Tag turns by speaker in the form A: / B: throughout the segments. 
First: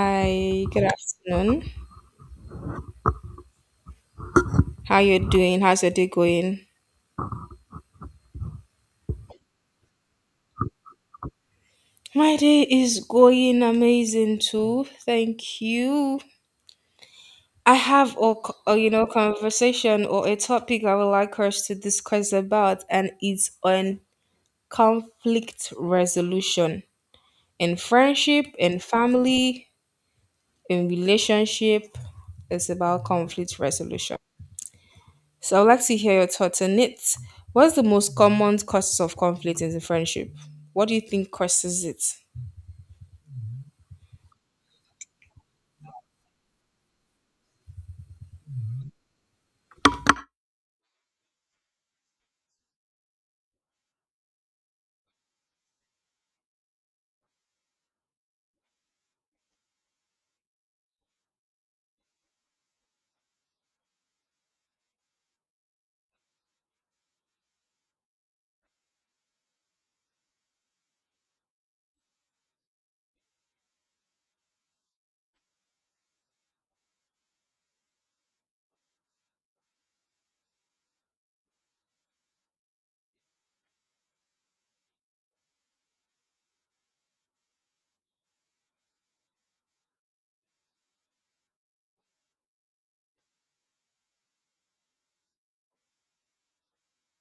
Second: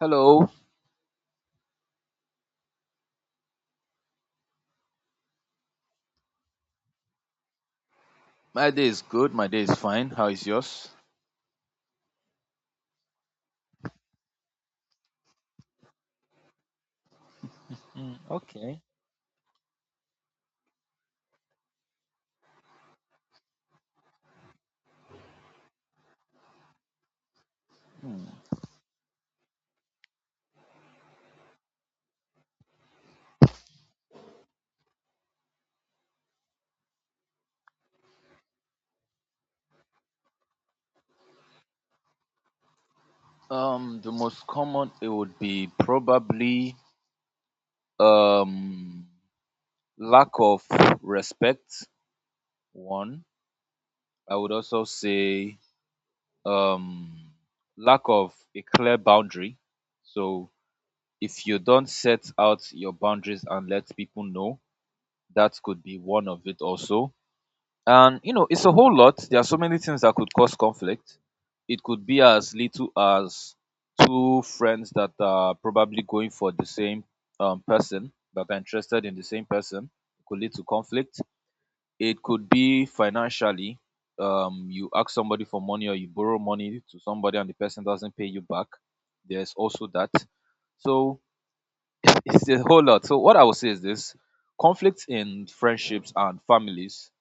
A: Hello.
B: good afternoon. How you doing? How's your day going?
A: My day is good. My day is fine. How is yours?
B: My day is going amazing too. Thank you. I
A: Mm,
B: have a,
A: okay.
B: you know conversation or a topic I would like us to discuss about, and it's on conflict resolution in
A: Hmm.
B: friendship, in family, in relationship. It's about conflict resolution. So I'd like to hear your thoughts on it. What's the most common causes of conflict in the friendship? What do you think causes it?
A: The most common it would be probably um lack of respect. One, I would also say um lack of a clear boundary. So if you don't set out your boundaries and let people know, that could be one of it also. And you know, it's a whole lot. There are so many things that could cause conflict. It could be as little as two friends that are probably going for the same person, that are interested in the same person. It could lead to conflict. It could be financially. You ask somebody for money or you borrow money to somebody and the person doesn't pay you back. There's also that. So it's a whole lot. So what I would say is this: conflict in friendships and families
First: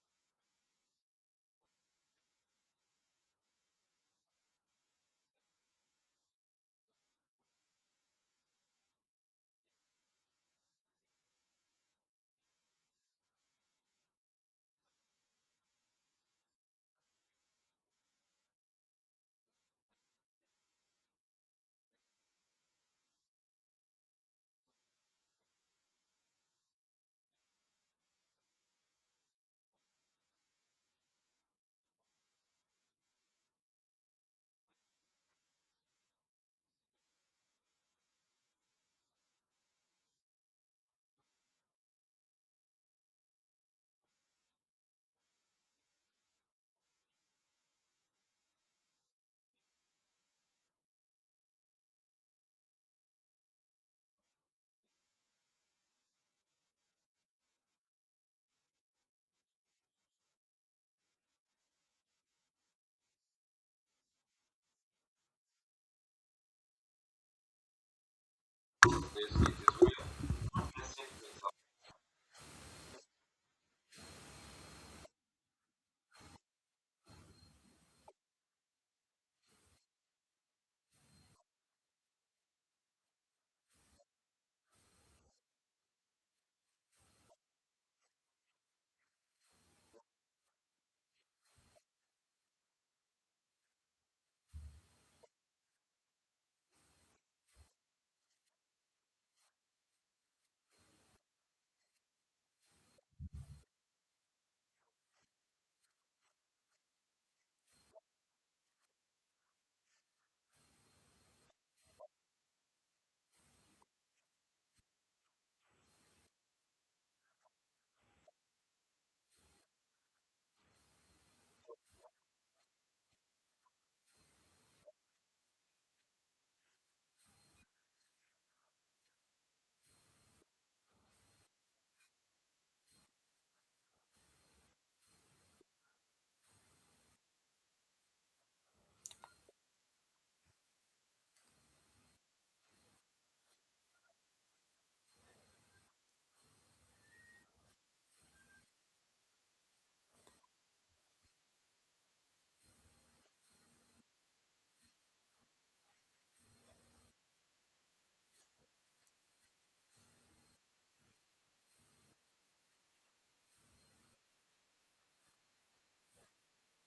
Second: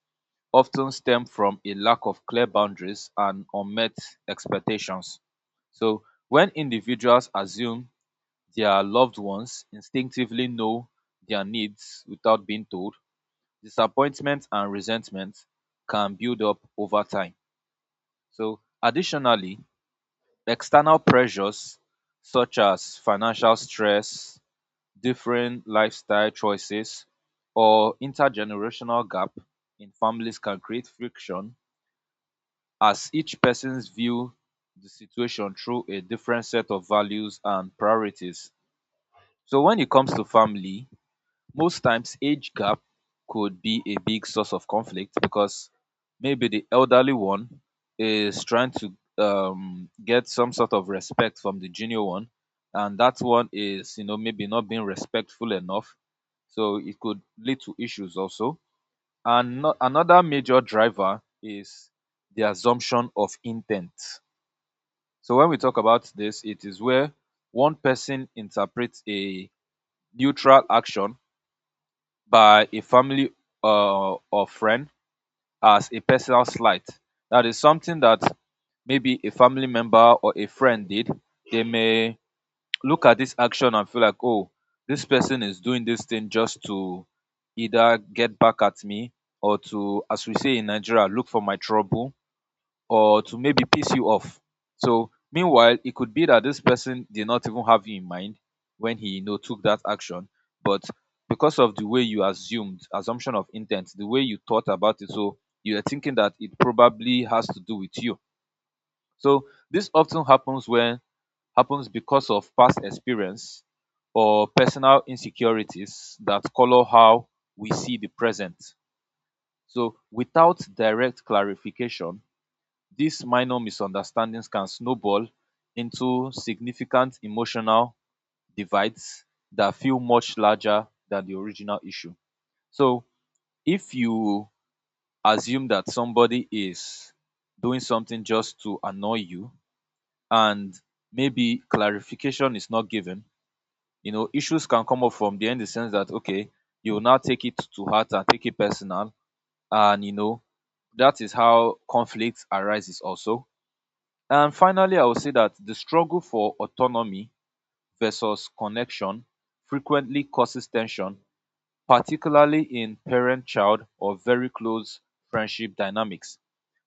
A: often stem from a lack of clear boundaries and unmet expectations. So, when individuals assume their loved ones instinctively know their needs without being told, disappointment and resentment can build up over time. So, additionally, external pressures such as financial stress, different lifestyle choices, or intergenerational gap in families can create friction as each person's view the situation through a different set of values and priorities. So when it comes to family, most times age gap could be a big source of conflict because maybe the elderly one is trying to get some sort of respect from the junior one, and that one is, you know, maybe not being respectful enough. So it could lead to issues also. And another major driver is the assumption of intent. So when we talk about this, it is where one person interprets a neutral action by a family or friend as a personal slight. That is something that maybe a family member or a friend did. They may look at this action and feel like, oh, this person is doing this thing just to either get back at me or to, as we say in Nigeria, look for my trouble, or to maybe piss you off. So meanwhile, it could be that this person did not even have you in mind when he, you know, took that action, but because of the way you assumed assumption of intent, the way you thought about it, so you are thinking that it probably has to do with you. So this often happens because of past experience or personal insecurities that color how we see the present. So without direct clarification, these minor misunderstandings can snowball into significant emotional divides that feel much larger than the original issue. So, if you assume that somebody is doing something just to annoy you, and maybe clarification is not given, you know, issues can come up from there in the sense that, okay, you will now take it to heart and take it personal. And, you know, that is how conflict arises also. And finally, I will say that the struggle for autonomy versus connection frequently causes tension, particularly in parent child or very close friendship dynamics.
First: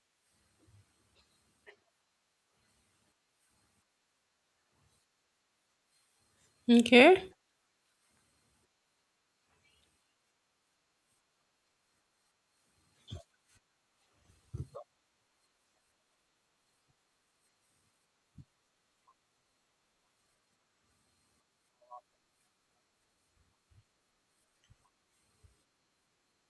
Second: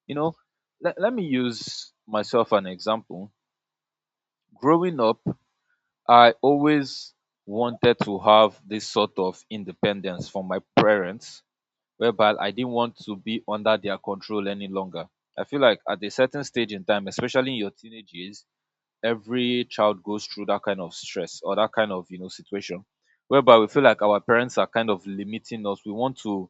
A: You know, let me use myself an example. Growing up, I always
B: Okay.
A: wanted to have this sort of independence from my parents, whereby I didn't want to be under their control any longer. I feel like at a certain stage in time, especially in your teenage years, every child goes through that kind of stress or that kind of, you know, situation whereby we feel like our parents are kind of limiting us. We want to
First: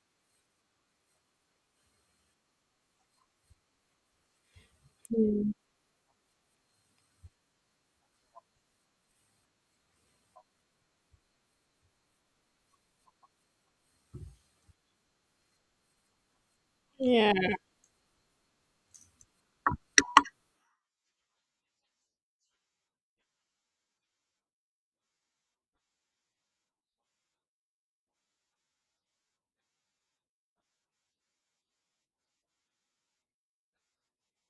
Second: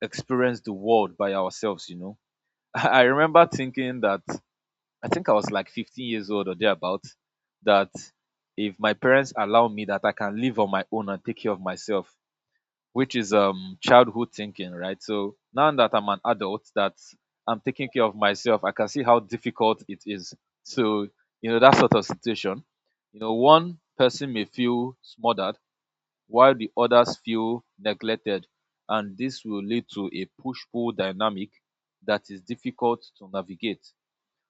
A: experience the world by ourselves, you know. I remember thinking that, I think I was
B: Mm.
A: like 15 years old or thereabout, that if my parents allow me that I can live on my own and take care of myself, which is childhood thinking, right? So now that I'm an adult, that
B: Yeah.
A: I'm taking care of myself, I can see how difficult it is. So you know that sort of situation, you know, one person may feel smothered while the others feel neglected, and this will lead to a push-pull dynamic that is difficult to navigate.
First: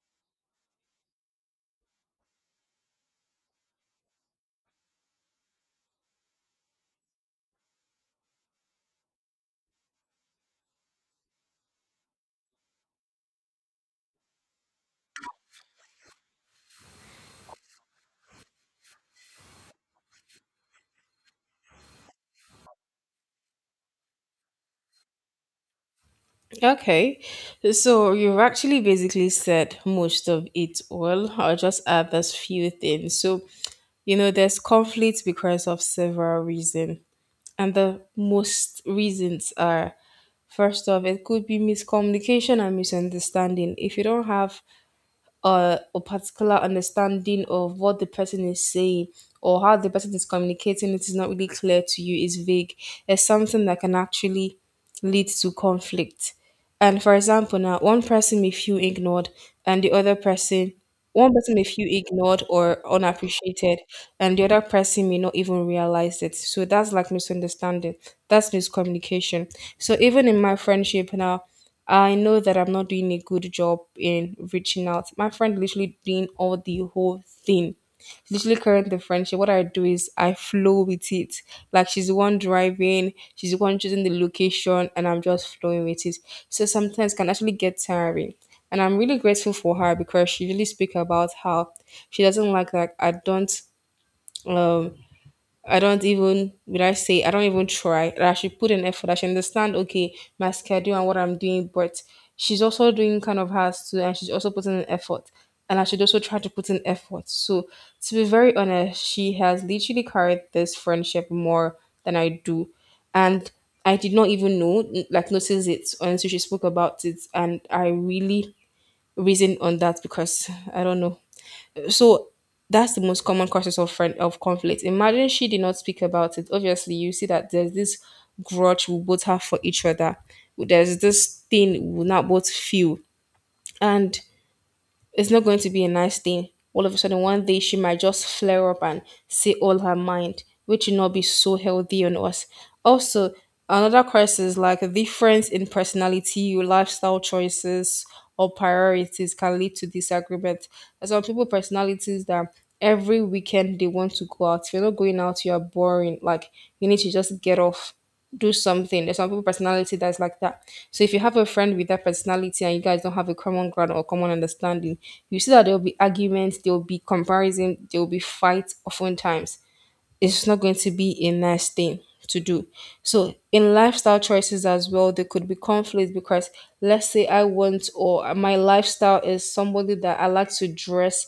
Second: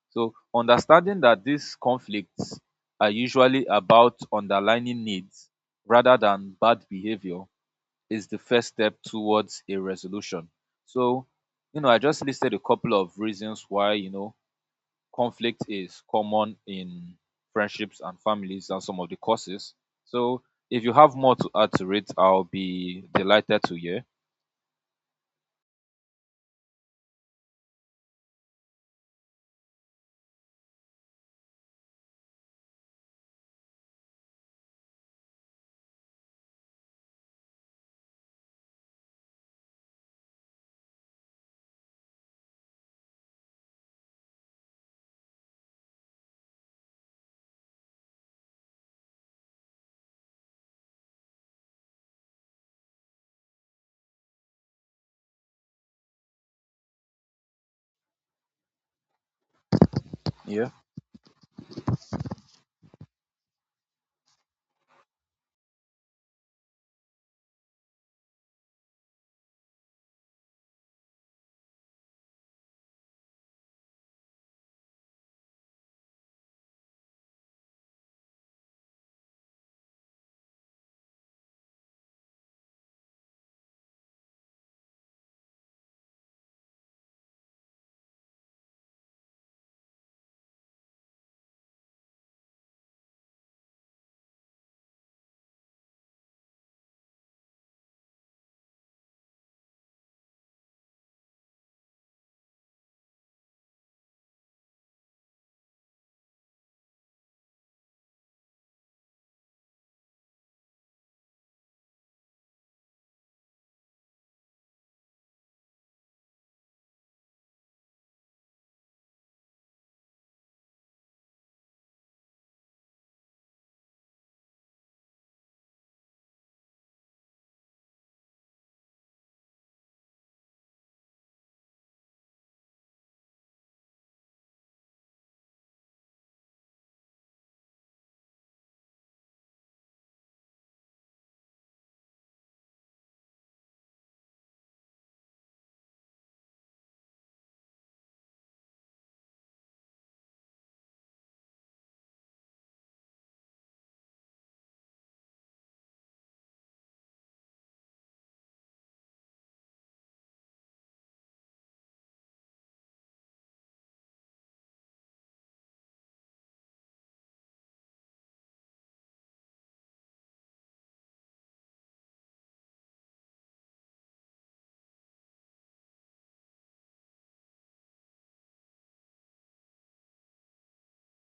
A: So understanding that these conflicts are usually about underlining needs rather than bad behavior is the first step towards a resolution. So, you know, I just listed a couple of reasons why, you know, conflict is common in friendships and families and some of the causes. So, if you have more to add to it, I'll be delighted to hear.
B: Okay. So you've actually basically said most of it all. I'll just add those few things. So, you know, there's conflict because of several reasons. And the most reasons are, first off, it could be miscommunication and misunderstanding. If you don't have or a particular understanding of what the person is saying, or how the person is communicating, it is not really clear to you, is vague, it's something that can actually lead to conflict. And for example now, one person may feel ignored and the other
A: Yeah.
B: person, one person may feel ignored or unappreciated and the other person may not even realize it. So that's like misunderstanding, that's miscommunication. So even in my friendship now, I know that I'm not doing a good job in reaching out. My friend literally doing all the whole thing. Literally current the friendship. What I do is I flow with it. Like she's the one driving, she's the one choosing the location, and I'm just flowing with it. So sometimes it can actually get tiring. And I'm really grateful for her because she really speak about how she doesn't like that I don't, um, I don't even, would I say, I don't even try. That I should put an effort. I should understand okay my schedule and what I'm doing, but she's also doing kind of hers too, and she's also putting an effort. And I should also try to put in effort. So to be very honest, she has literally carried this friendship more than I do. And I did not even know, like notice it until she spoke about it. And I really reasoned on that because I don't know. So that's the most common causes of friend of conflict. Imagine she did not speak about it. Obviously, you see that there's this grudge we both have for each other. There's this thing we will not both feel. And it's not going to be a nice thing. All of a sudden, one day she might just flare up and say all her mind, which will not be so healthy on us. Also, another crisis like a difference in personality, your lifestyle choices, or priorities can lead to disagreement. There's some people personalities that every weekend they want to go out. If you're not going out, you are boring. Like you need to just get off, do something. There's some people personality that's like that. So if you have a friend with that personality and you guys don't have a common ground or common understanding, you see that there will be arguments, there will be comparison, there will be fights oftentimes. It's not going to be a nice thing to do. So in lifestyle choices as well, there could be conflict because let's say I want, or my lifestyle is somebody that I like to dress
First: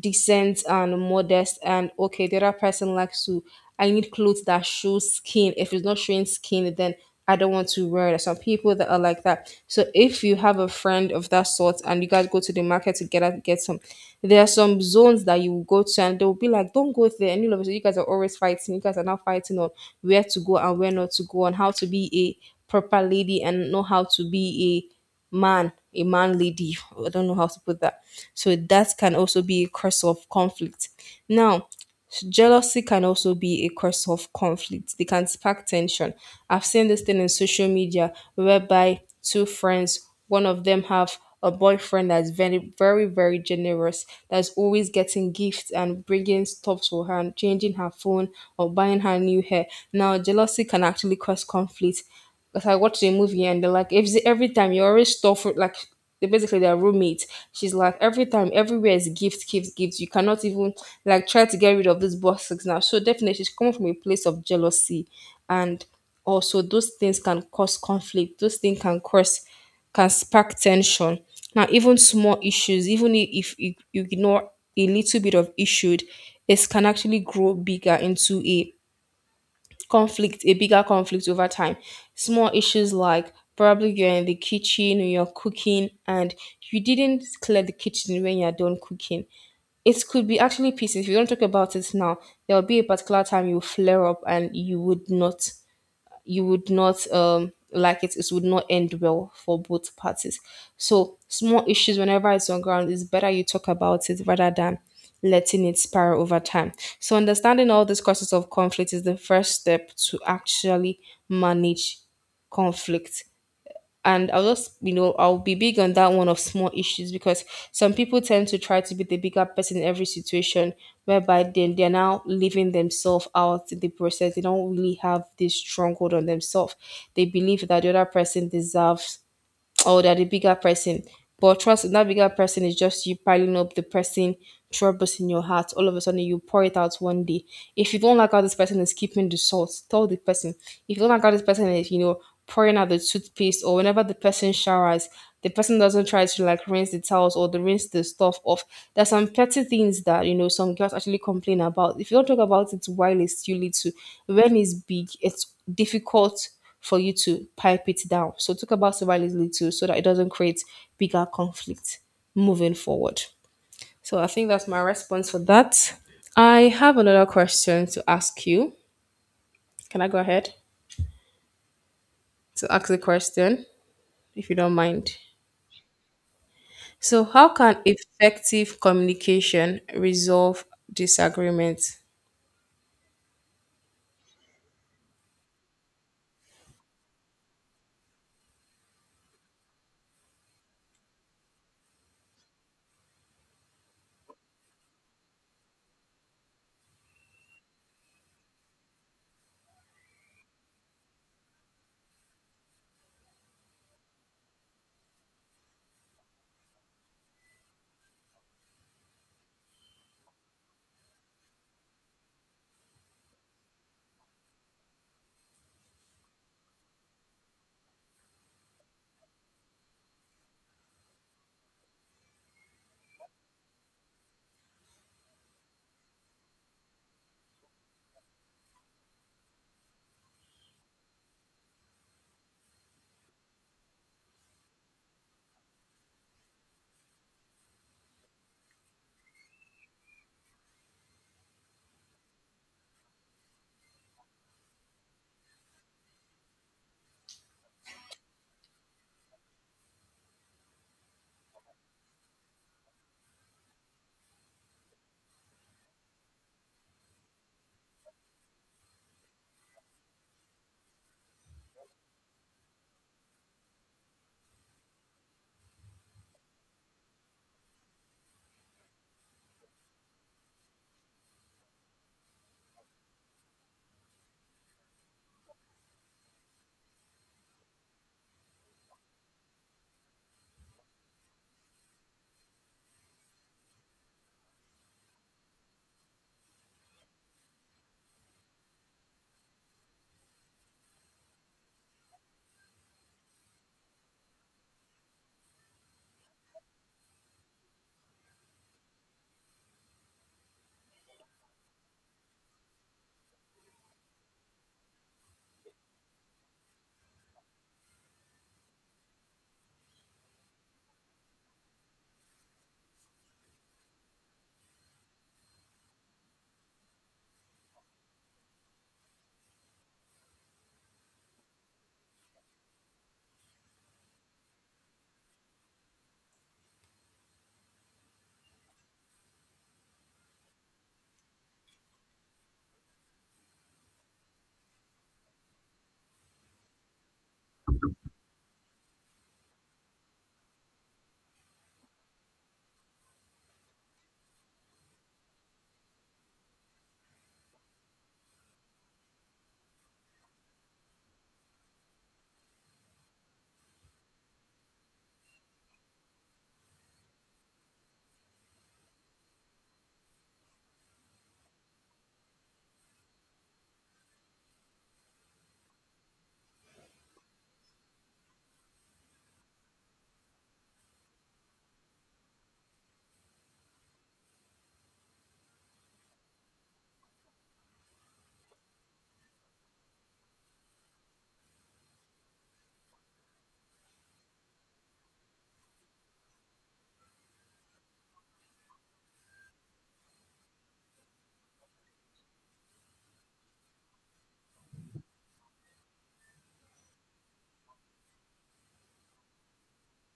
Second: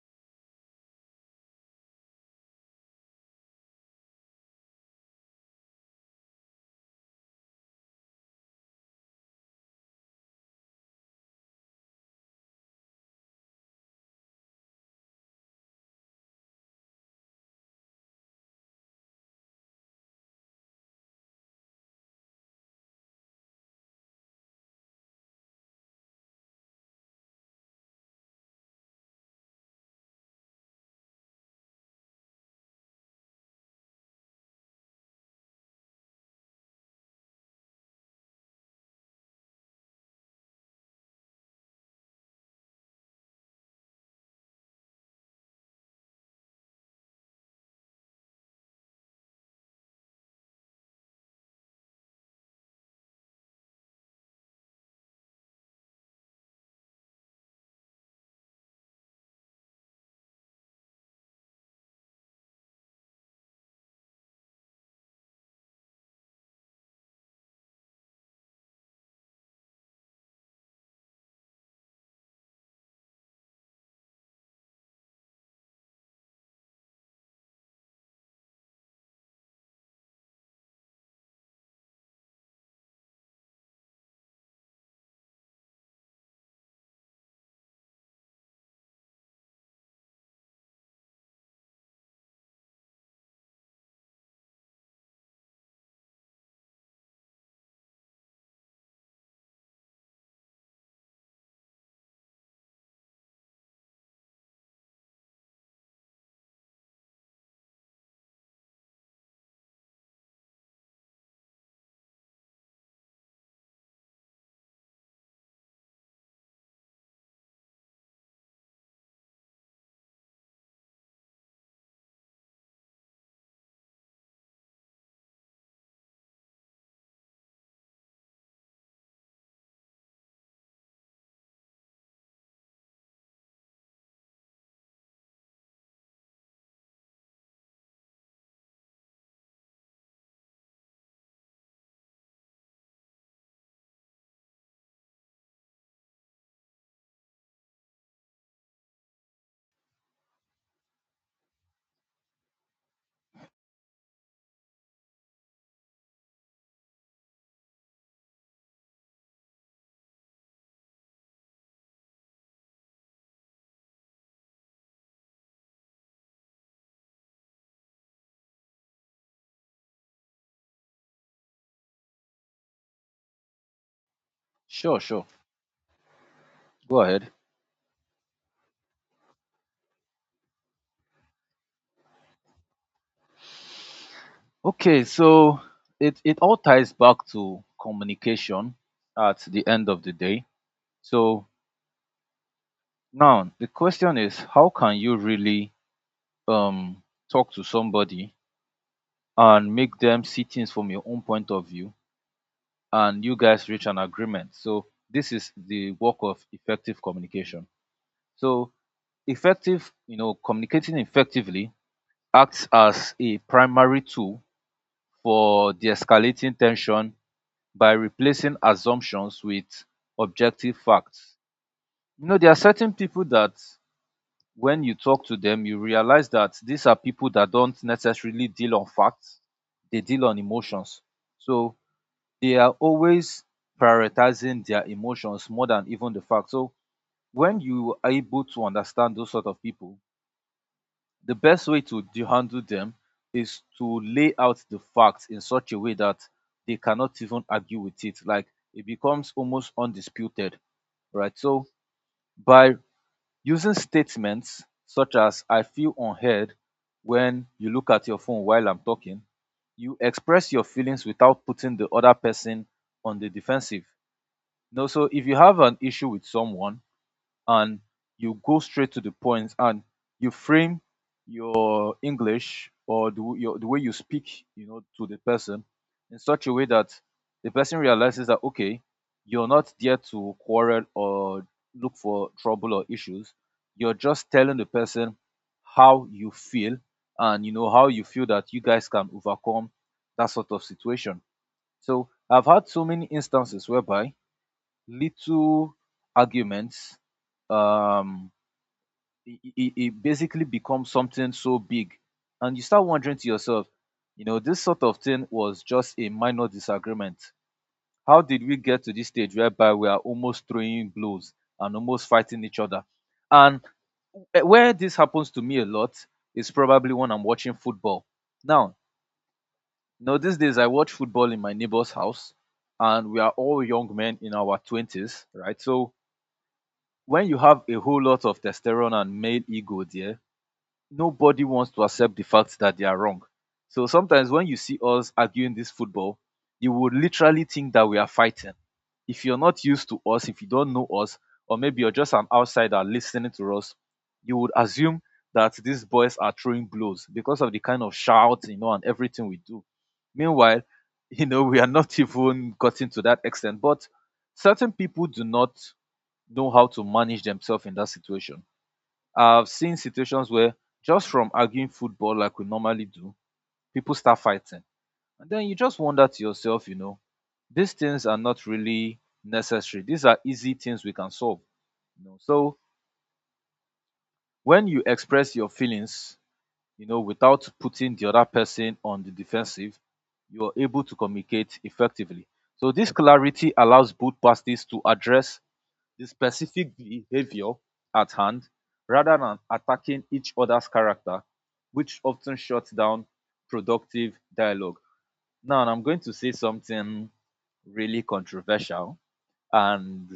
B: decent and modest, and okay, the other person likes to. I need clothes that show skin. If it's not showing skin, then I don't want to wear it. Some people that are like that. So if you have a friend of that sort and you guys go to the market together to get some, there are some zones that you will go to and they'll be like, don't go there. And you know, so you guys are always fighting. You guys are now fighting on where to go and where not to go, and how to be a proper lady and know how to be a man lady. I don't know how to put that. So that can also be a cause of conflict. Now, jealousy can also be a cause of conflict. They can spark tension. I've seen this thing in social media whereby two friends, one of them have a boyfriend that's very, very, very generous, that's always getting gifts and bringing stuff to her and changing her phone or buying her new hair. Now, jealousy can actually cause conflict. Because I watched a movie and they're like, if every time you're always stuff like, they basically they're roommates. She's like every time, everywhere is gifts, gifts, gifts. You cannot even like try to get rid of this boxes now. So definitely she's coming from a place of jealousy, and also those things can cause conflict. Those things can cause, can spark tension. Now even small issues, even if you ignore a little bit of issue, it can actually grow bigger into a conflict, a bigger conflict over time. Small issues like probably you're in the kitchen and you're cooking and you didn't clear the kitchen when you're done cooking. It could be actually pieces. If you don't talk about it now, there will be a particular time you flare up and you would not, you would not like it would not end well for both parties. So small issues whenever it's on ground, it's better you talk about it rather than letting it spiral over time. So understanding all these causes of conflict is the first step to actually manage conflict. And I'll just, you know, I'll be big on that one of small issues because some people tend to try to be the bigger person in every situation whereby then they're now leaving themselves out in the process, they don't really have this stronghold on themselves. They believe that the other person deserves, or they're the bigger person. But trust, that bigger person is just you piling up the person troubles in your heart. All of a sudden, you pour it out one day. If you don't like how this person is keeping the salt, tell the person. If you don't like how this person is, you know, pouring out the toothpaste or whenever the person showers, the person doesn't try to like rinse the towels or the rinse the stuff off. There's some petty things that you know some girls actually complain about. If you don't talk about it while it's too little, when it's big, it's difficult for you to pipe it down. So talk about survivability little so that it doesn't create bigger conflict moving forward. So I think that's my response for that. I have another question to ask you. Can I go ahead to ask the question if you don't
A: Sure,
B: mind?
A: sure. Go
B: So
A: ahead.
B: how can effective communication resolve disagreements?
A: Okay, so it all ties back to communication at the end of the day. So, now the question is, how can you really um talk to somebody and make them see things from your own point of view and you guys reach an agreement? So this is the work of effective communication. So effective, you know, communicating effectively acts as a primary tool for de-escalating tension by replacing assumptions with objective facts. You know, there are certain people that when you talk to them, you realize that these are people that don't necessarily deal on facts, they deal on emotions. So they are always prioritizing their emotions more than even the facts. So when you are able to understand those sort of people, the best way to handle them is to lay out the facts in such a way that they cannot even argue with it. Like, it becomes almost undisputed, right? So by using statements such as "I feel unheard when you look at your phone while I'm talking," you express your feelings without putting the other person on the defensive. No, so if you have an issue with someone and you go straight to the point and you frame your English, or the, w- your, the way you speak, you know, to the person in such a way that the person realizes that okay, you're not there to quarrel or look for trouble or issues. You're just telling the person how you feel, and you know how you feel that you guys can overcome that sort of situation. So I've had so many instances whereby little arguments, um it basically becomes something so big and you start wondering to yourself, you know, this sort of thing was just a minor disagreement, how did we get to this stage whereby we are almost throwing blows and almost fighting each other? And where this happens to me a lot is probably when I'm watching football. Now, you know, these days I watch football in my neighbor's house, and we are all young men in our 20s, right? So when you have a whole lot of testosterone and male ego there, nobody wants to accept the fact that they are wrong. So sometimes when you see us arguing this football, you would literally think that we are fighting. If you're not used to us, if you don't know us, or maybe you're just an outsider listening to us, you would assume that these boys are throwing blows because of the kind of shout, you know, and everything we do. Meanwhile, you know, we are not even gotten to that extent. But certain people do not know how to manage themselves in that situation. I've seen situations where just from arguing football like we normally do, people start fighting. And then you just wonder to yourself, you know, these things are not really necessary. These are easy things we can solve. You know? So when you express your feelings, you know, without putting the other person on the defensive, you are able to communicate effectively. So this clarity allows both parties to address the specific behavior at hand rather than attacking each other's character, which often shuts down productive dialogue. Now, I'm going to say something really controversial, and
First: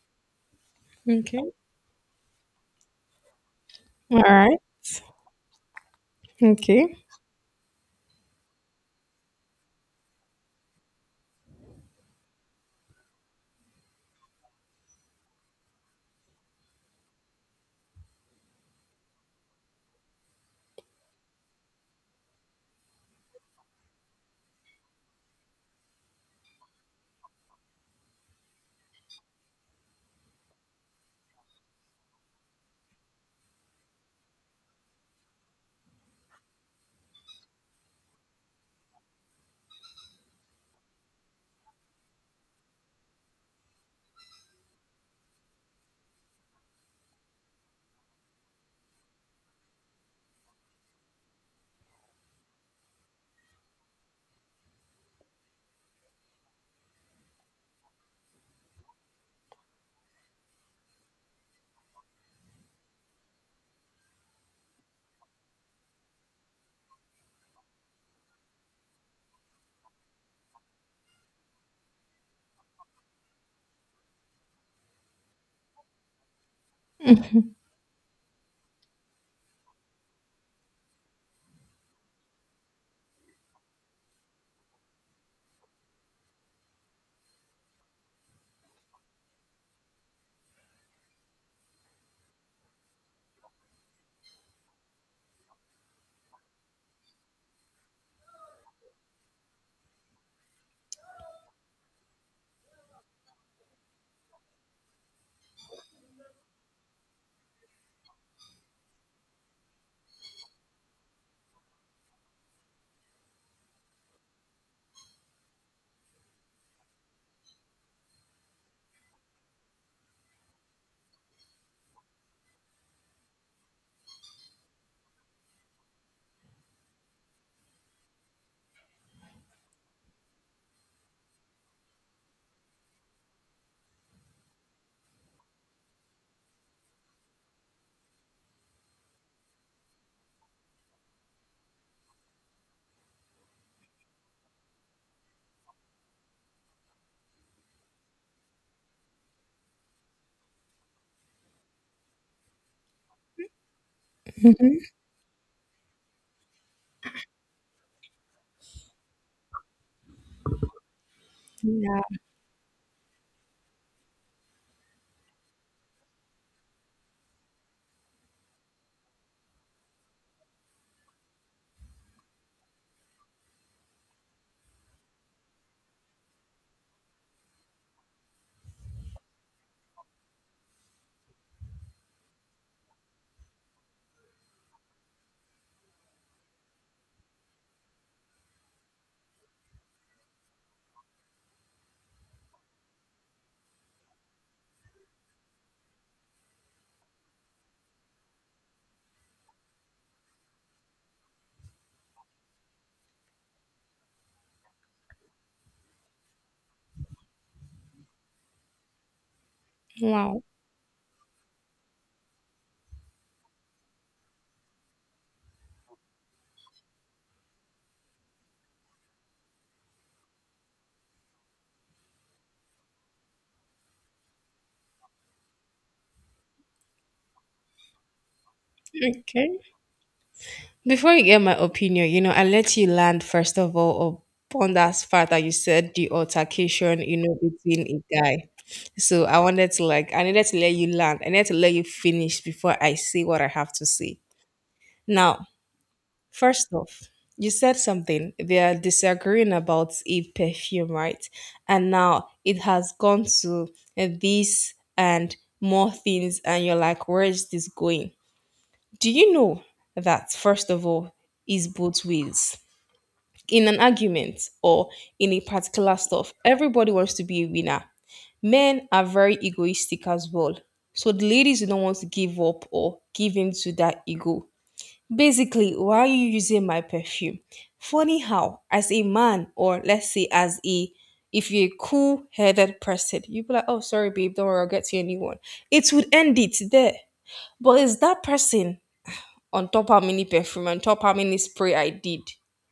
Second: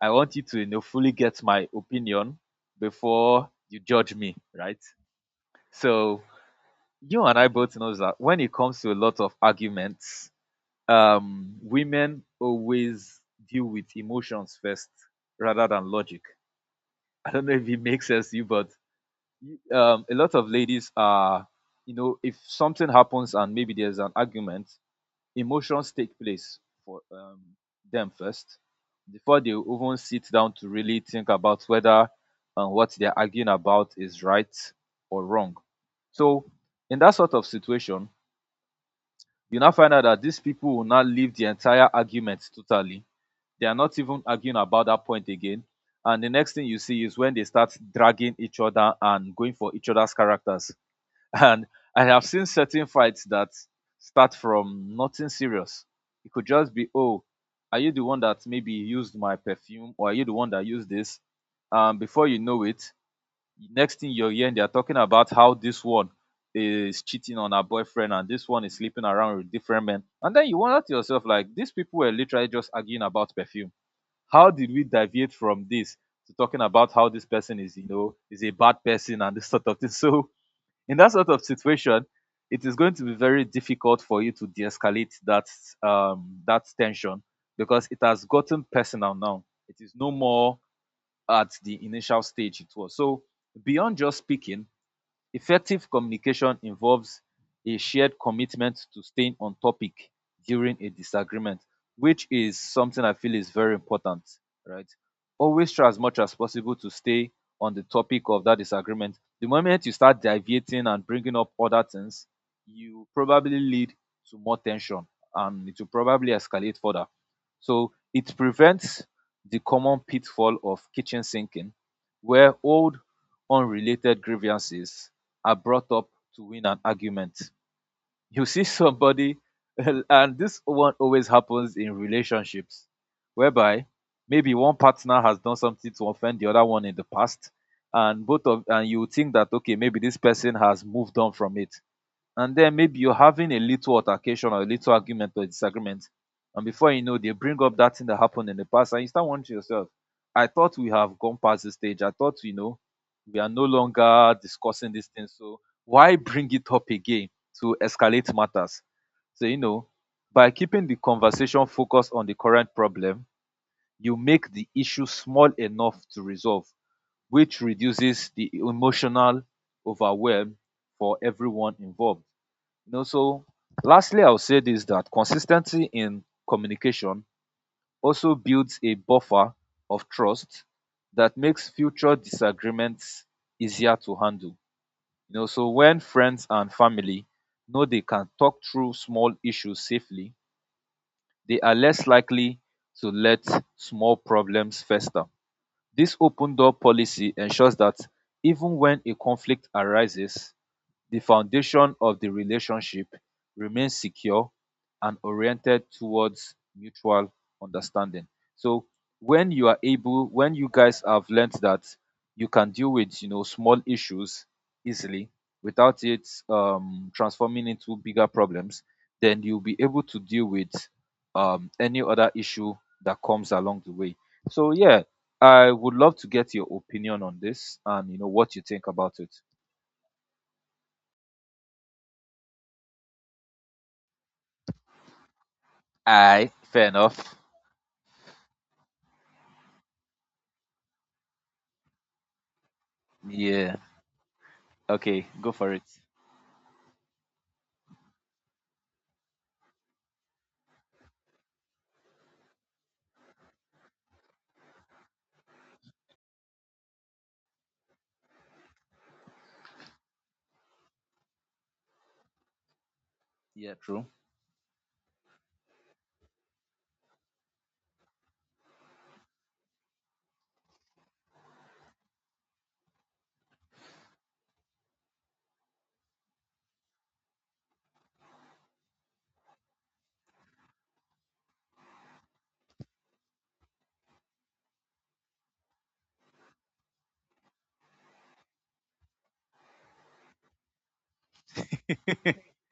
A: I want you to, you know, fully get
B: Okay.
A: my opinion before you judge
B: All
A: me,
B: right.
A: right? So,
B: Okay.
A: you and I both know that when it comes to a lot of arguments, women always deal with emotions first rather than logic. I don't know if it makes sense to you, but a lot of ladies are, you know, if something happens and maybe there's an argument, emotions take place for them first before they even sit down to really think about whether what they're arguing about is right or wrong. So, in that sort of situation, you now find out that these people will not leave the entire argument totally. They are not even arguing about that point again. And the next thing you see is when they start dragging each other and going for each other's characters. And I have seen certain fights that start from nothing serious. It could just be, oh, are you the one that maybe used my perfume, or are you the one that used this? And before you know it, next thing you're hearing, they're talking about how this one is cheating on her boyfriend and this one is sleeping around with different men. And then you wonder to yourself, like, these people were literally just arguing about perfume. How did we deviate from this to talking about how this person is, is a bad person and this sort of thing? So, in that sort of situation, it is going to be very difficult for you to de-escalate that that tension because it has gotten personal now. It is no more at the initial stage it was. So, beyond just speaking, effective communication involves a shared commitment to staying on topic during a disagreement, which is something I feel is very important, right? Always try as much as possible to stay on the topic of that disagreement. The moment you start deviating and bringing up other things, you probably lead to more tension, and it will probably escalate further. So it prevents the common pitfall of kitchen sinking, where old unrelated grievances are brought up to win an argument. You see somebody, and this one always happens in relationships, whereby maybe one partner has done something to offend the other one in the past, and both of and you think that okay, maybe this person has moved on from it, and then maybe you're having a little altercation or a little argument or disagreement, and before you know, they bring up that thing that happened in the past and you start wondering to yourself, I thought we have gone past this stage, I thought, we are no longer
B: Mhm.
A: discussing this thing. So why bring it up again to escalate matters? So, you know, by keeping the conversation
B: Yeah.
A: focused on the current problem, you make the issue small enough to resolve, which reduces the emotional overwhelm for everyone involved, you know. So lastly, I'll say this, that consistency in communication also builds a buffer of trust that makes future disagreements easier to handle. You know, so when friends and family know they can talk through small issues safely, they are less likely to let small problems fester. This open door policy ensures that even when a conflict arises, the foundation of the relationship remains secure and oriented towards mutual understanding. So when you are able,
B: Wow.
A: when you guys have learned that you can deal with, small issues easily without it transforming into bigger problems, then you'll be able to deal with any other issue that comes along the way. So yeah, I would love to get your opinion on this and you know what you think about it.
B: Okay. Before you get my opinion, you know, I let you land first of all upon that fact that you said the
A: Aye, fair
B: altercation, you
A: enough.
B: know, between a guy. So I wanted to like, I needed to let you land. I needed to let you finish before I say what I have
A: Yeah.
B: to say.
A: Okay,
B: Now,
A: go for it.
B: first off, you said something. They are disagreeing about a perfume, right? And now it has gone to this and more things, and you're like, where is this going? Do you know that, first of all, is both ways? In
A: Yeah,
B: an
A: true.
B: argument or in a particular stuff, everybody wants to be a winner. Men are very egoistic as well. So the ladies who don't want to give up or give in to that ego. Basically, why are you using my perfume? Funny how, as a man, or let's say as a, if you're a cool headed person, you'd be like, oh, sorry, babe, don't worry, I'll get you a new one. It would end it there. But it's that person, on top how many perfume, on top how many spray I did.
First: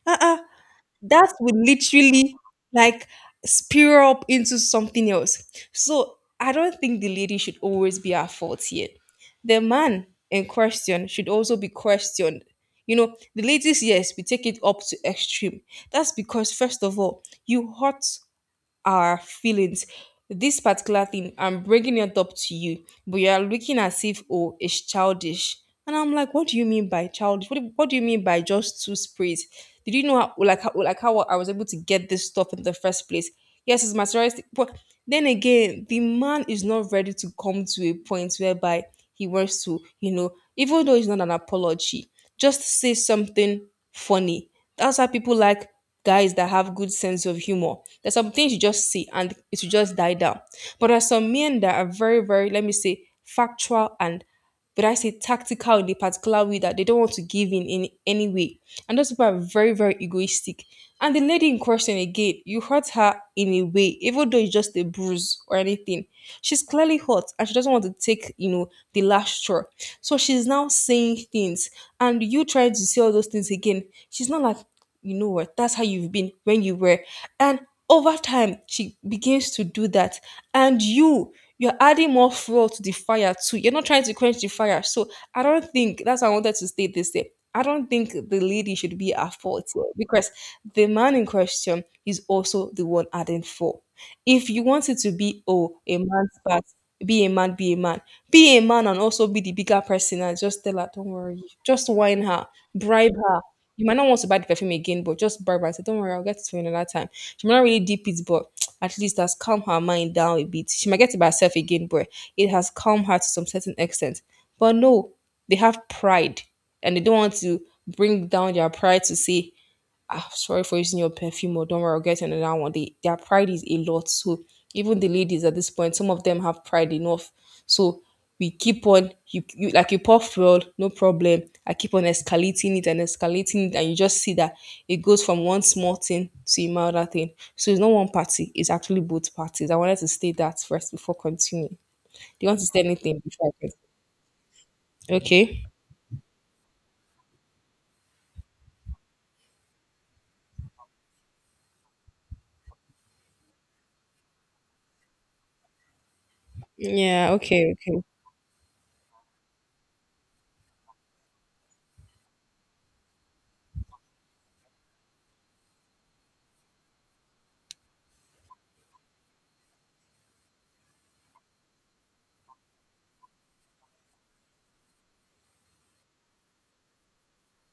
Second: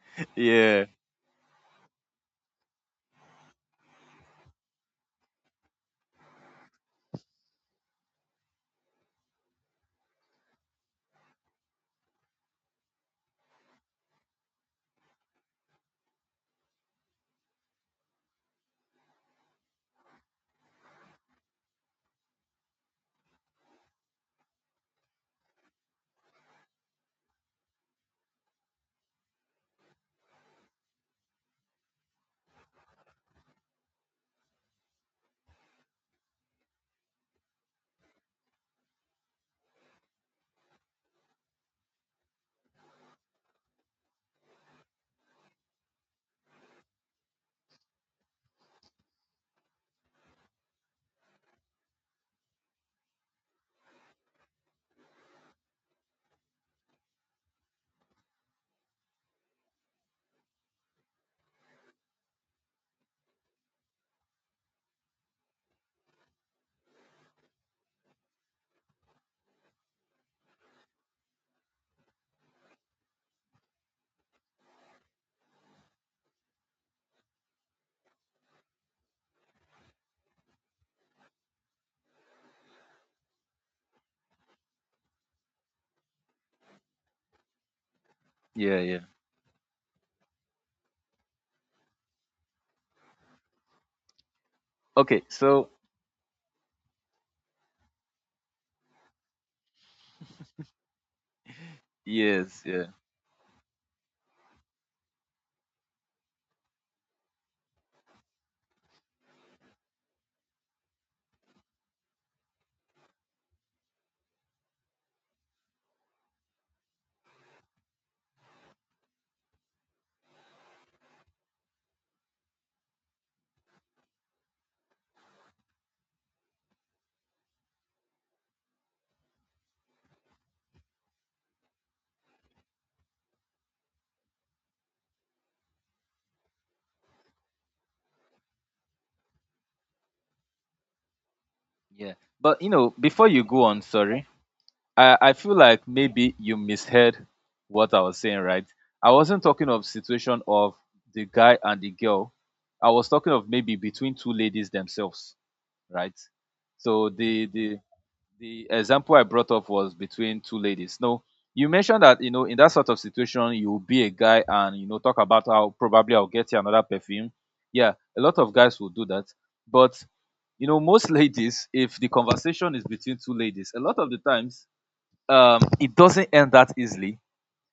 B: Uh-uh.
A: Yeah.
B: That would literally like spear up into something else. So I don't think the lady should always be at fault here. The man in question should also be questioned. You know, the ladies, yes, we take it up to extreme. That's because first of all, you hurt our feelings. This particular thing, I'm bringing it up to you, but you are looking as if, oh, it's childish. And I'm like, what do you mean by childish? What do you mean by just two sprays? Did you know how, like, how, like how I was able to get this stuff in the first place? Yes, it's materialistic, but then again, the man is not ready to come to a point whereby he wants to, you know, even though it's not an apology, just say something funny. That's why people like guys that have good sense of humor. There's some things you just see and it will just die down. But there are some men that are very, very, let me say, factual and but I say tactical in a particular way that they don't want to give in any way. And those people are very, very egoistic. And the lady in question again, you hurt her in a way, even though it's just a bruise or anything. She's clearly hurt and she doesn't want to take, the last straw. So she's now saying things and you trying to say all those things again. She's not like you know what, that's how you've been when you were. And over time, she begins to do that. And you're adding more fuel to the fire too. You're not trying to quench the fire. So I don't think that's why I wanted to state this day. I don't think the lady
A: Yeah,
B: should
A: yeah.
B: be at fault here, because the man in question is also the one adding fuel. If you want it to
A: Okay,
B: be,
A: so
B: oh, a man's part, be a man, be a man, be a man, and also be the bigger person, and just tell her, don't worry, just whine her,
A: yes, yeah,
B: bribe her. You might not want to buy the perfume again, but just bribe her. I said, don't worry, I'll get it for you another time. She might not really deep it, but at least that's calmed her mind down a bit. She might get it by herself again, but it has calmed her to some certain extent. But no, they have pride, and they don't want to bring down their pride to say, ah, sorry for using your perfume, or don't worry, I'll get another one. Their pride is a lot. So even the ladies at this point, some of them have pride enough. So we keep on, you like you pour fuel, no problem. I keep on escalating it, and you just see that it goes from one small thing to another thing. So it's not one party, it's actually both parties. I wanted to state that first before continuing.
A: yeah.
B: Do you want
A: But
B: to
A: you
B: say
A: know,
B: anything
A: before you
B: before
A: go
B: I
A: on, sorry, I
B: continue?
A: feel
B: Okay.
A: like maybe you misheard what I was saying, right? I wasn't talking of situation of the guy and the girl. I was talking of maybe between two ladies themselves, right? So
B: Yeah,
A: the
B: okay,
A: the
B: okay.
A: the example I brought up was between two ladies. No, you mentioned that, you know, in that sort of situation you will be a guy and you know talk about how probably I'll get you another perfume. Yeah, a lot of guys will do that, but you know most ladies, if the conversation is between two ladies, a lot of the times it doesn't end that easily.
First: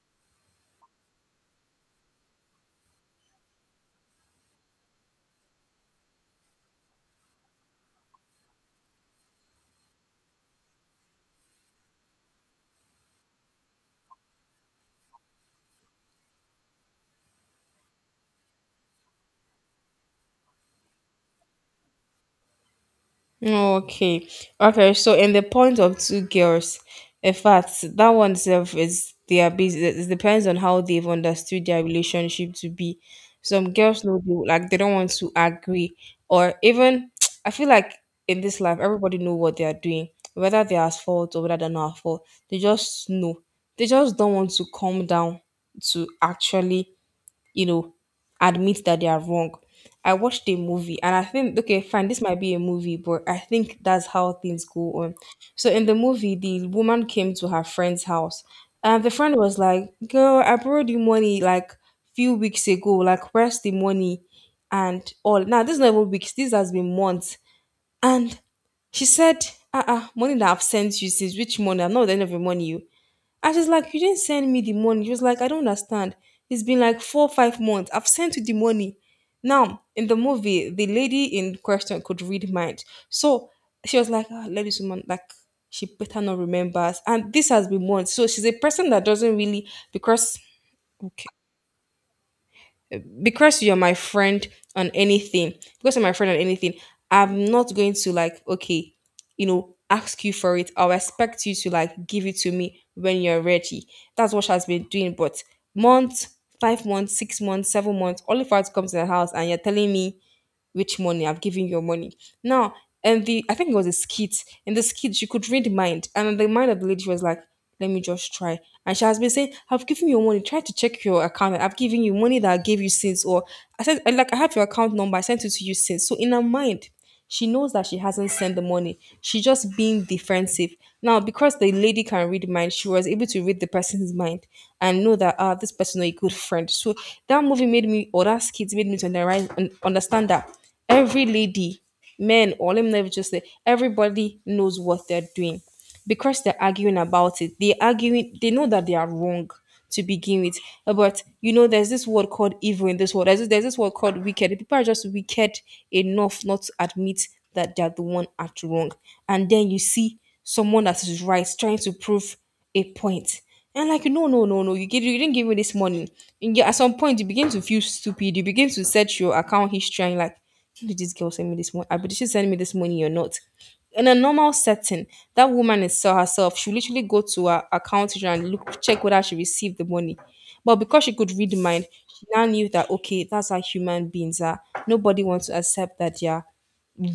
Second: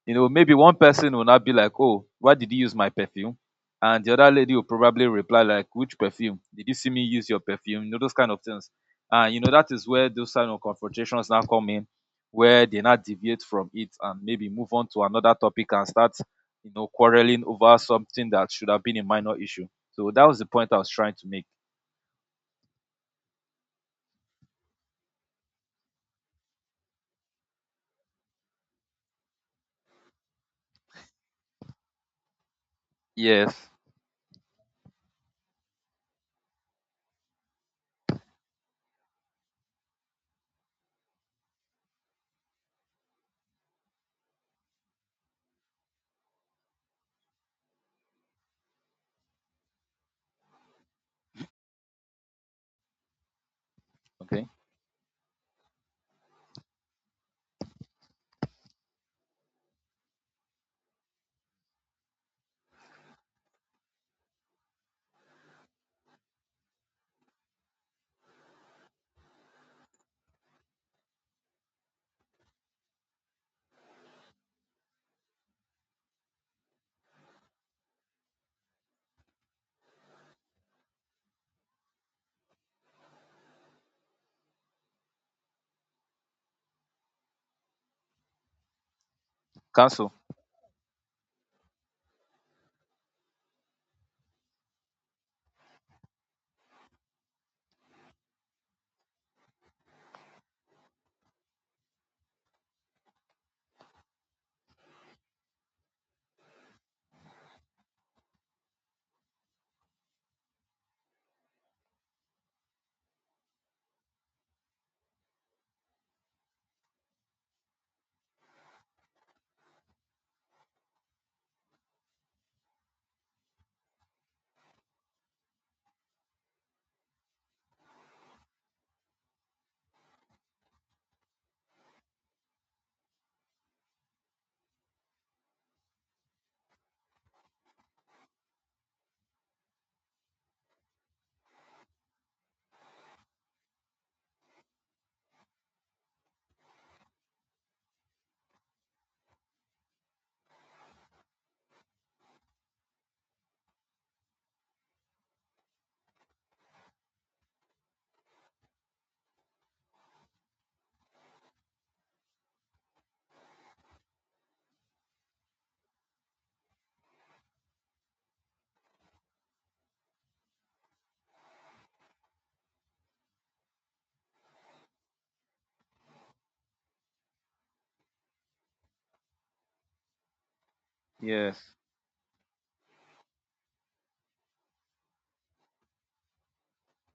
A: You know, maybe one person will not be like, oh, why did you use my perfume? And the other lady will probably reply like, which perfume? Did you see me use your perfume? You know, those kind of things. And you know, that is where those kind of confrontations now come in, where they now deviate from it and maybe move on to another topic and start, you know, quarreling over something that should have been a minor issue. So that was the point I was trying to make.
B: Okay. Okay. So in the point of two girls, in fact, that one itself is their business. It depends on how they've understood their relationship to be.
A: Yes.
B: Some girls know they, like they don't want to agree, or even I feel like in this life everybody know what they are doing, whether they are at fault or whether they're not at fault. They just know. They just don't want to come down to actually you know, admit that they are wrong. I watched a movie and I think, okay, fine, this might be a movie, but I think that's how
A: Okay.
B: things go on. So in the movie, the woman came to her friend's house, and the friend was like, "Girl, I borrowed you money like few weeks ago. Like, where's the money?" And all. Now, this is not even weeks, this has been months. And she said, money that I've sent you since, which money? I'm not with any of your money. You. And she's like, you didn't send me the money. She was like, I don't understand. It's been like 4, 5 months. I've sent you the money. Now, in the movie, the lady in question could read minds. So she was like, oh, let this woman, like, she better not remembers. And this has been months. So she's a person that doesn't really,
A: Cancel.
B: because because you're my friend on anything, because you're my friend on anything, I'm not going to like, okay, ask you for it. I'll expect you to like give it to me when you're ready. That's what she has been doing. But month, 5 months, 6 months, 7 months, all of her to come to the house and you're telling me, which money, I've given your money. Now, and the I think it was a skit. In the skit, she could read mind, and the mind of the lady was like, "Let me just try." And she has been saying, "I've given you money. Try to check your account. I've given you money that I gave you since, or I said like I have your account number. I sent it to you since." So in her mind, she knows that she hasn't sent the money. She's just being defensive. Now, because the lady can read mind, she was able to read the person's mind and know that, ah, this person is a good friend. So that movie made me, or that skit made me to understand that every lady, men, or let me never just say, everybody knows what they're doing. Because they're arguing about it, they arguing, they know that they are wrong to begin with. But there's this word called evil in this world. There's this word called wicked. People are just wicked enough not to admit that they're the one at wrong. And then you see someone that is right trying to prove a point. And like, no no no no, you didn't give me this money. And yeah, at some point you begin to feel stupid. You begin to search your account history and like, what did this girl send me this morning? I but did she send me this money or not? In a normal setting, that woman is saw herself. She literally go to her account and look check whether she received the money. But because she could read
A: Yes.
B: the mind, she now knew that, okay, that's how human beings are. Nobody wants to accept that they are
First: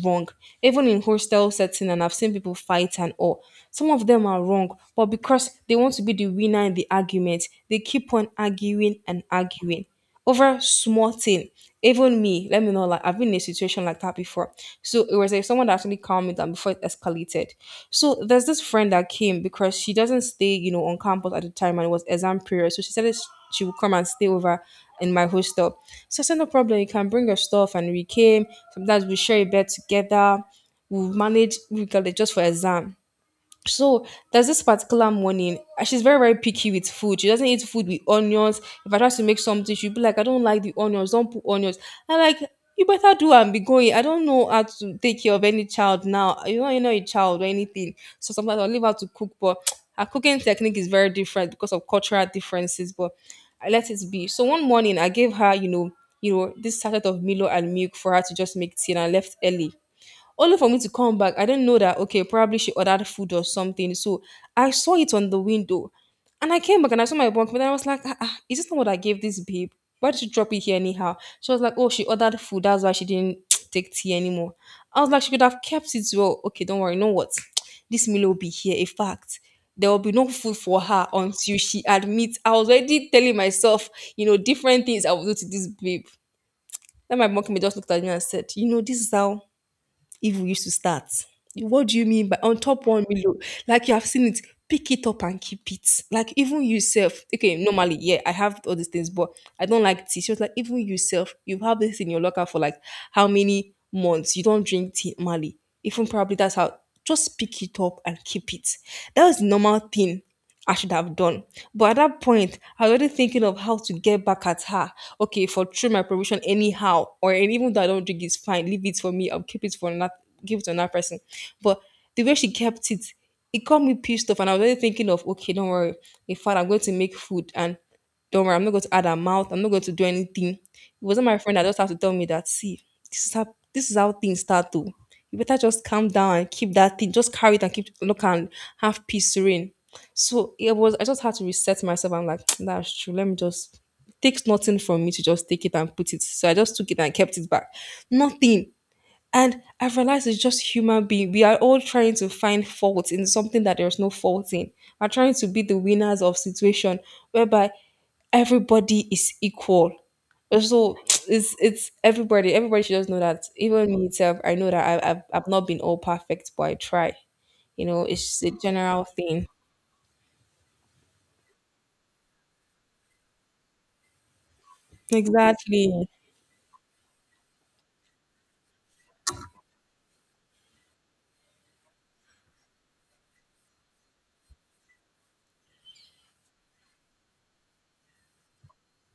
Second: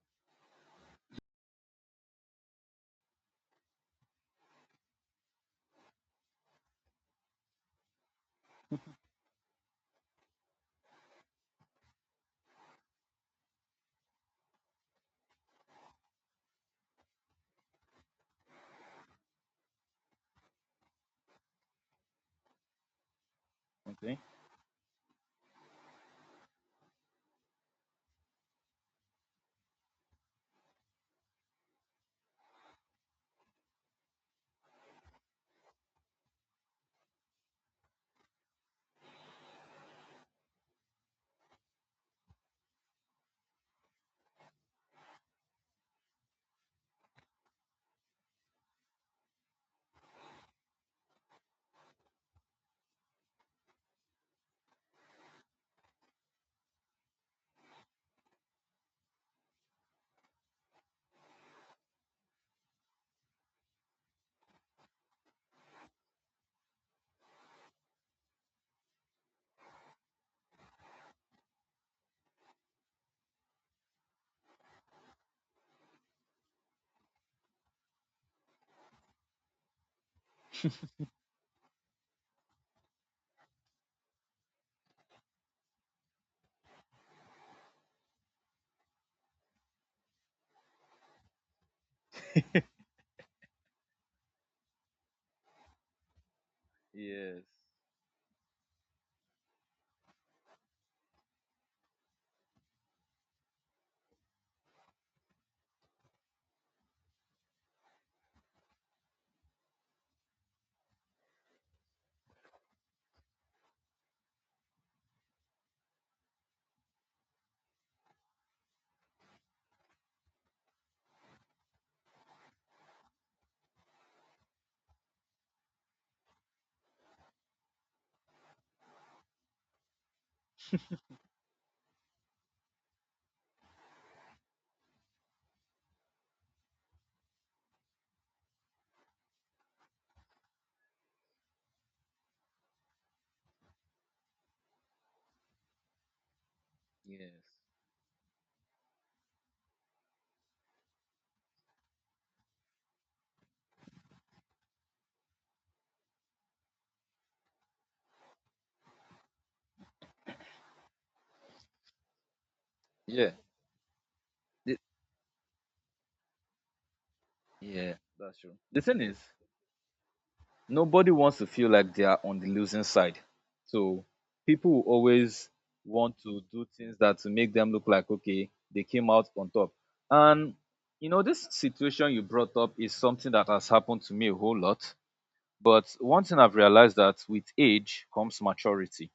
B: wrong. Even in hostel setting, and I've seen people fight and all, some of them are wrong, but because they want to be the winner in the argument, they keep on arguing and arguing over small thing. Even me, let me know, like I've been in a situation like that before. So it was like someone that actually calmed me down before it escalated. So there's this friend that came because she doesn't stay, on campus at the time, and it was exam period. So she said that she would come and
A: Okay.
B: stay over in my hostel. So I said, no problem, you can bring your stuff. And we came. Sometimes we share a bed together. We manage, we got it just for exam. So there's this particular morning, she's very, very picky with food. She doesn't eat food with onions. If I try to make something, she'll be like, I don't like the onions, don't put onions. I'm like, you better do and be going. I don't know how to take care of any child now. You know a child or anything. So sometimes I'll leave her to cook, but her cooking technique is very different because of cultural differences. But I let it be. So one morning I gave her, this sachet of Milo and milk for her to just make tea, and I left early, only for me to come back. I didn't know that, okay, probably she ordered food or something. So I saw it on the window. And I came back and I saw my bunk, but then I was like, ah, is this not what I gave this babe? Why did she drop it here anyhow? She was like, oh, she ordered food. That's why she didn't take tea anymore. I was like, she could have kept it well. Okay, don't worry. You know what? This meal will be here. In fact, there will be no food for her until she admits. I was already telling myself, different things I will do to this babe. Then my monkey just looked at me and said, this is how, if we used to start, what do you mean by on top one below? Like, you have seen it, pick it up and keep it. Like, even yourself,
A: Yes.
B: okay, normally, yeah, I have all these things, but I don't like tea. She was like, even yourself, you have this in your locker for like how many months? You don't drink tea normally. Even probably that's how, just pick it up and keep it. That was the normal thing I should have done. But at that point, I was already thinking of how to get back at her. Okay, for through my provision anyhow, or and even though I don't drink, it's fine. Leave it for me. I'll keep it for another. Give it to another person. But the way she kept it, it got me pissed off, and I was already thinking of, okay, don't worry. In fact, I'm going to make food, and don't worry, I'm not going to add her mouth. I'm not going to do anything. It wasn't my friend that just have to tell me that. See, this is how things start. To, you better just calm down and keep that thing. Just carry it and keep look and have peace, serene. So it was, I just had to reset myself. I'm like, that's true. Let me just, it takes nothing from me to just take it and put it. So I just took it and kept
A: Yes.
B: it back. Nothing. And I realized it's just human being. We are all trying to find fault in something that there's no fault in. We're trying to be the winners of situation whereby everybody is equal. So it's everybody. Everybody should just know
A: Yeah.
B: that. Even me itself, I know
A: The,
B: that I've not been all perfect, but I try. You
A: yeah.
B: know, it's
A: That's
B: just a
A: true. The thing
B: general
A: is,
B: thing.
A: nobody wants to feel like they are on the losing side. So people will always
B: Exactly.
A: want to do things that to make them look like okay, they came out on top. And you know, this situation you brought up is something that has happened to me a whole lot. But one thing I've realized that with age comes maturity.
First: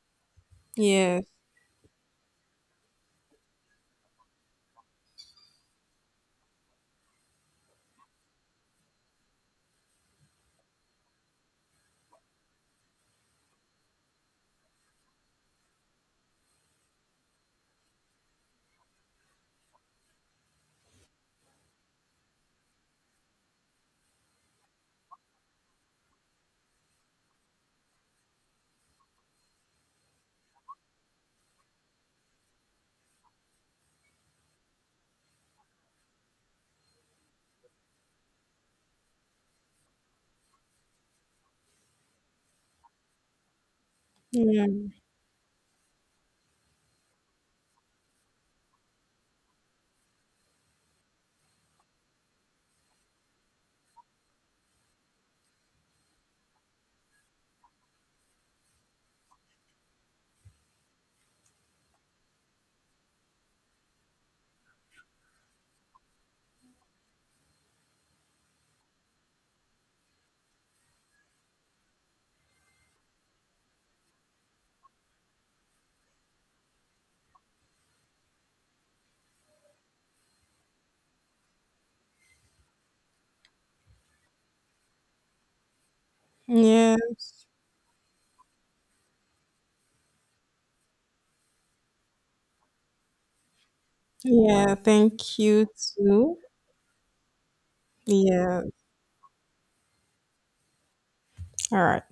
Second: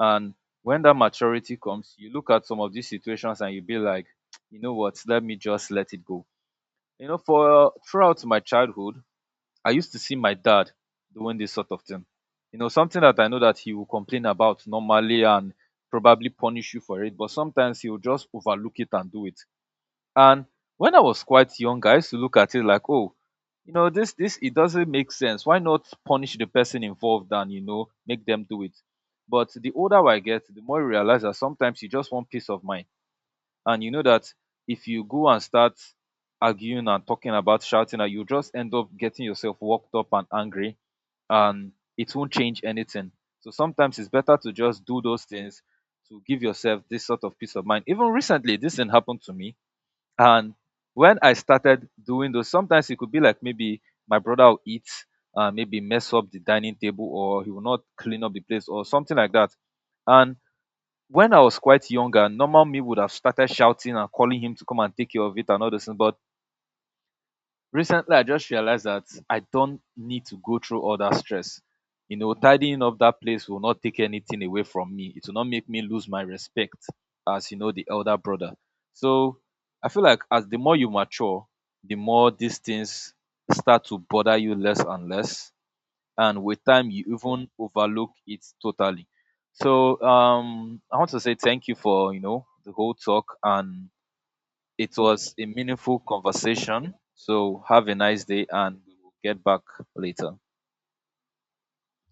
A: And when that
B: Yes.
A: maturity comes, you look at some of these situations and you be like, you know what, let me just let it go. You know, for throughout my childhood, I used to see my dad doing this sort of thing. You know, something that I know that he will complain about normally and probably punish you for it, but sometimes he'll just overlook it and do it. And when I was quite young, I used to look at it like, oh, you know, this it doesn't make sense. Why not punish the person involved and you know make them do it? But the older I get, the more I realize that sometimes you just want peace of mind, and you know that if you go and start arguing and talking about shouting, you just end up getting yourself worked up and angry, and it won't change anything. So sometimes it's better to
B: Yeah.
A: just do those things to give yourself this sort of peace of mind. Even recently this thing happened to me, and when I started doing those, sometimes it could be like maybe my brother will eat, maybe mess up the dining table or he will not clean up the place or something like that. And when I was quite younger, normal me would have started shouting and calling him to come and take care of it and all those things. But recently, I just realized that I don't need to go through all that stress. You know, tidying up that place will not take anything away from me. It will not make me lose my respect as, you know, the elder brother. So I feel like as the more you mature, the more these things start to bother you less and less, and with time you
B: Yes.
A: even overlook it totally. So I want to say thank you for, you know, the whole talk, and
B: Yeah.
A: it was
B: Thank
A: a
B: you
A: meaningful
B: too.
A: conversation. So have a nice day,
B: Yeah.
A: and we will get back later.
B: All right.